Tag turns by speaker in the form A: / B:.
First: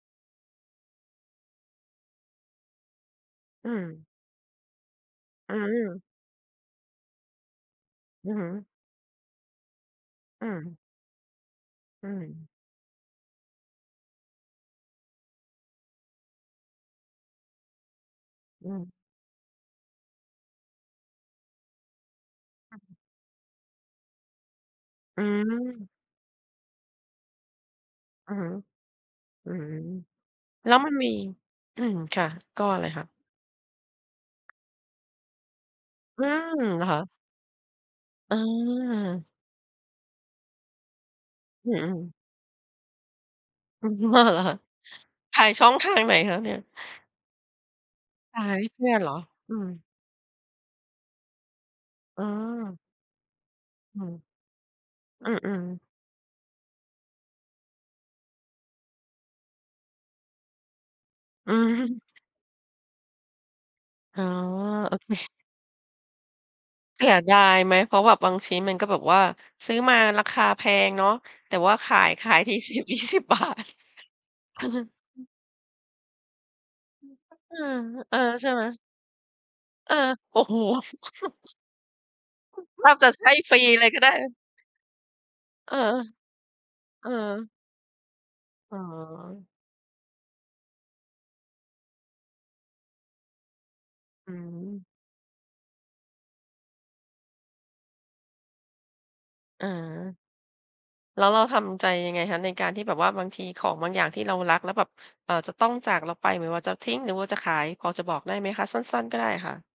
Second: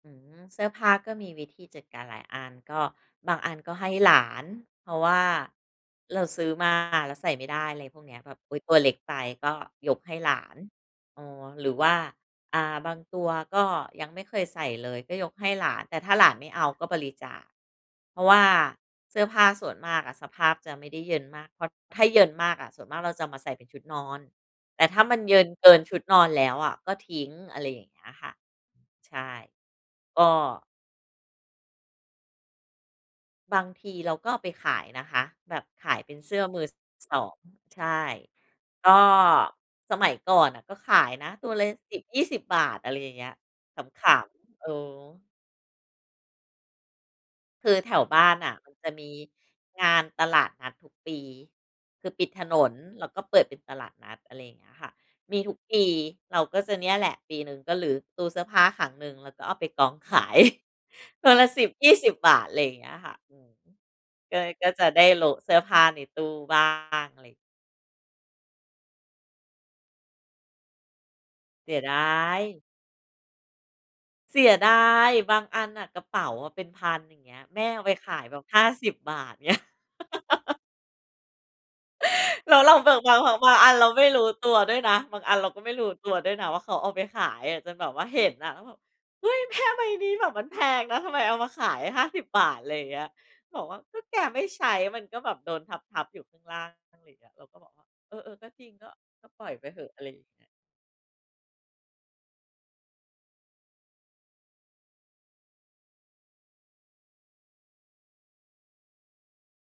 A: อืม เสื้อผ้าก็มีวิธีจัดการหลายอัน ก็บางอัน
B: อื
A: ก็ให้
B: ม
A: หลาน เพราะว่า
B: อืม
A: เราซื้อมาแล้วใส่ไม่ได้ อะไรพวกนี้
B: อ
A: แ
B: ื
A: บ
B: อ
A: บ
B: ฮึ
A: อุ๊ย ตัวเล็กไป ก็ยกให้หลา
B: อื
A: น
B: ม
A: เออ หรือว่า
B: อืม
A: อ่า บางตัวก็ยังไม่เคยใส่เลย ก็ยกให้หลาน แต่ถ้าหลานไม่เอาก็บริจาค เพราะว่า
B: อืม
A: เสื้อผ้าส่วนมากอะ สภาพจะไม่ได้เยินมาก เพราะถ้าเยินมากอะ
B: อ
A: ส
B: ือ
A: ่วน
B: ฮึ
A: มากเราจะเอามาใส่เป็นชุดนอน แต่ถ้ามั
B: อ
A: น
B: ื
A: เยินเกิน
B: ม
A: ชุดนอนแล้วอะก็ทิ้ง อะไรอย่างเงี้ยค่
B: อ
A: ะ
B: ือฮึ
A: ใช่
B: อืม
A: ก็
B: แล้วมันมี อืม ค่ะ ก็อะไรคะ?
A: บางทีเราก็เอาไปขายนะคะ แบบขายเป็น
B: อื
A: เสื้อมื
B: ม
A: อ ส
B: ค่ะ
A: 2 ใช่
B: อื
A: ก็
B: ม
A: สมัยก่อนน่ะก็ขายนะตัวล่ะ
B: ฮ อื
A: สิบ
B: ม
A: ยี่สิบ บาท อะไรอย่างเงี้ย
B: อือ
A: ข
B: ฮึ พอเหรอ
A: ำ
B: ค่ะ
A: ๆ เออ
B: ขายช่องทางไหนคะเนี่ย?
A: คือแถวบ้า
B: ข
A: นน
B: า
A: ่
B: ย
A: ะ
B: ให้
A: มัน
B: เพ
A: จ
B: ื
A: ะ
B: ่อน
A: ม
B: เห
A: ี
B: รอ? อืม
A: งานตลาดนัดทุกปี คือ
B: อ
A: ป
B: ๋
A: ิดถนน
B: อ
A: แล้วก็เปิดเป็นตลาด
B: อื
A: นัด
B: อ
A: อะไรเงี้ยค่ะ
B: อื
A: มีทุก
B: อ ๆ
A: ปี เราก็จะเนี่ยแหละ ปีหนึ่งก็รื้อตู้เสื้อผ้าครั้งหนึ่ง แล้วก็เอาไปกอง ขาย ตัวละ
B: อื
A: สิบยี่
B: ม
A: สิบ บาท อะไรเงี้ยค่ะ อืม
B: อ๋อ
A: ก็ ก็จะ
B: โอ
A: ได
B: เ
A: ้
B: ค
A: โล๊ะเสื้อผ้าในตู้บ้า
B: เส
A: ง
B: ีย
A: อะไรเ
B: ด
A: งี้ย
B: ายไหม เพราะแบบบางชิ้น มันก็แบบว่าซื้อมาราคาแพงเนาะ แต่
A: เส
B: ว่
A: ี
B: า
A: ย
B: ข
A: ดา
B: าย ขายที
A: ย
B: 10-20 บาท
A: เสียดาย บางอันน่ะ กระเป๋าอะเป็น 1,000
B: อืม
A: อย่างเงี้ย
B: ฮ เอ
A: แ
B: อ
A: ม่เอาไปข
B: เออ
A: ายแบบ
B: ใช่
A: ห
B: ไห
A: ้
B: ม?
A: าสิบ บาทเงี้ย
B: เออ โอ้โฮ
A: แล้วเรา
B: แท
A: แบ
B: บ
A: บ
B: จะ
A: บาง
B: ใ
A: แบ
B: ห้
A: บ บ
B: ฟ
A: า
B: ร
A: ง
B: ี
A: อันเ
B: เล
A: รา
B: ยก็
A: ไม
B: ไ
A: ่
B: ด
A: รู้
B: ้
A: ตัวด้วยนะ บางอันเราก็ไ
B: เ
A: ม
B: อ
A: ่
B: อ
A: รู้ตัวด้วยนะว่าเขาเอาไป
B: เออ
A: ขายอะ จนแบบว่าเห็นอะ แล้วแบ
B: อ๋
A: บ "เฮ้ย
B: อ
A: แม่ใบนี้แบบมันแพงนะ ทำไมเอามาขาย 50 บาท" อะไรอย่างเงี้ย บอกว่า ก็แก
B: อื
A: ไม่ใช้
B: ม
A: มันก็แบบโดนทับ ๆ อยู่ข้างล่าง ล่าง อะไรอย่างเงี้ย เราก็บอกว่า เออ เออ ก็จริง ก็ ก็ปล่อย
B: อ
A: ไปเถอะ อะไรอย
B: า
A: ่างเงี้ย
B: แล้วเราทำใจยังไงคะในการที่แบบว่า บางทีของบางอย่างที่เรารัก แล้วแบบ เอ่อ จะต้องจากเราไป ไม่ว่าจะทิ้ง หรือว่าจะขาย พอจะบอกได้ไหมคะ? สั้น ๆ ก็ได้ค่ะ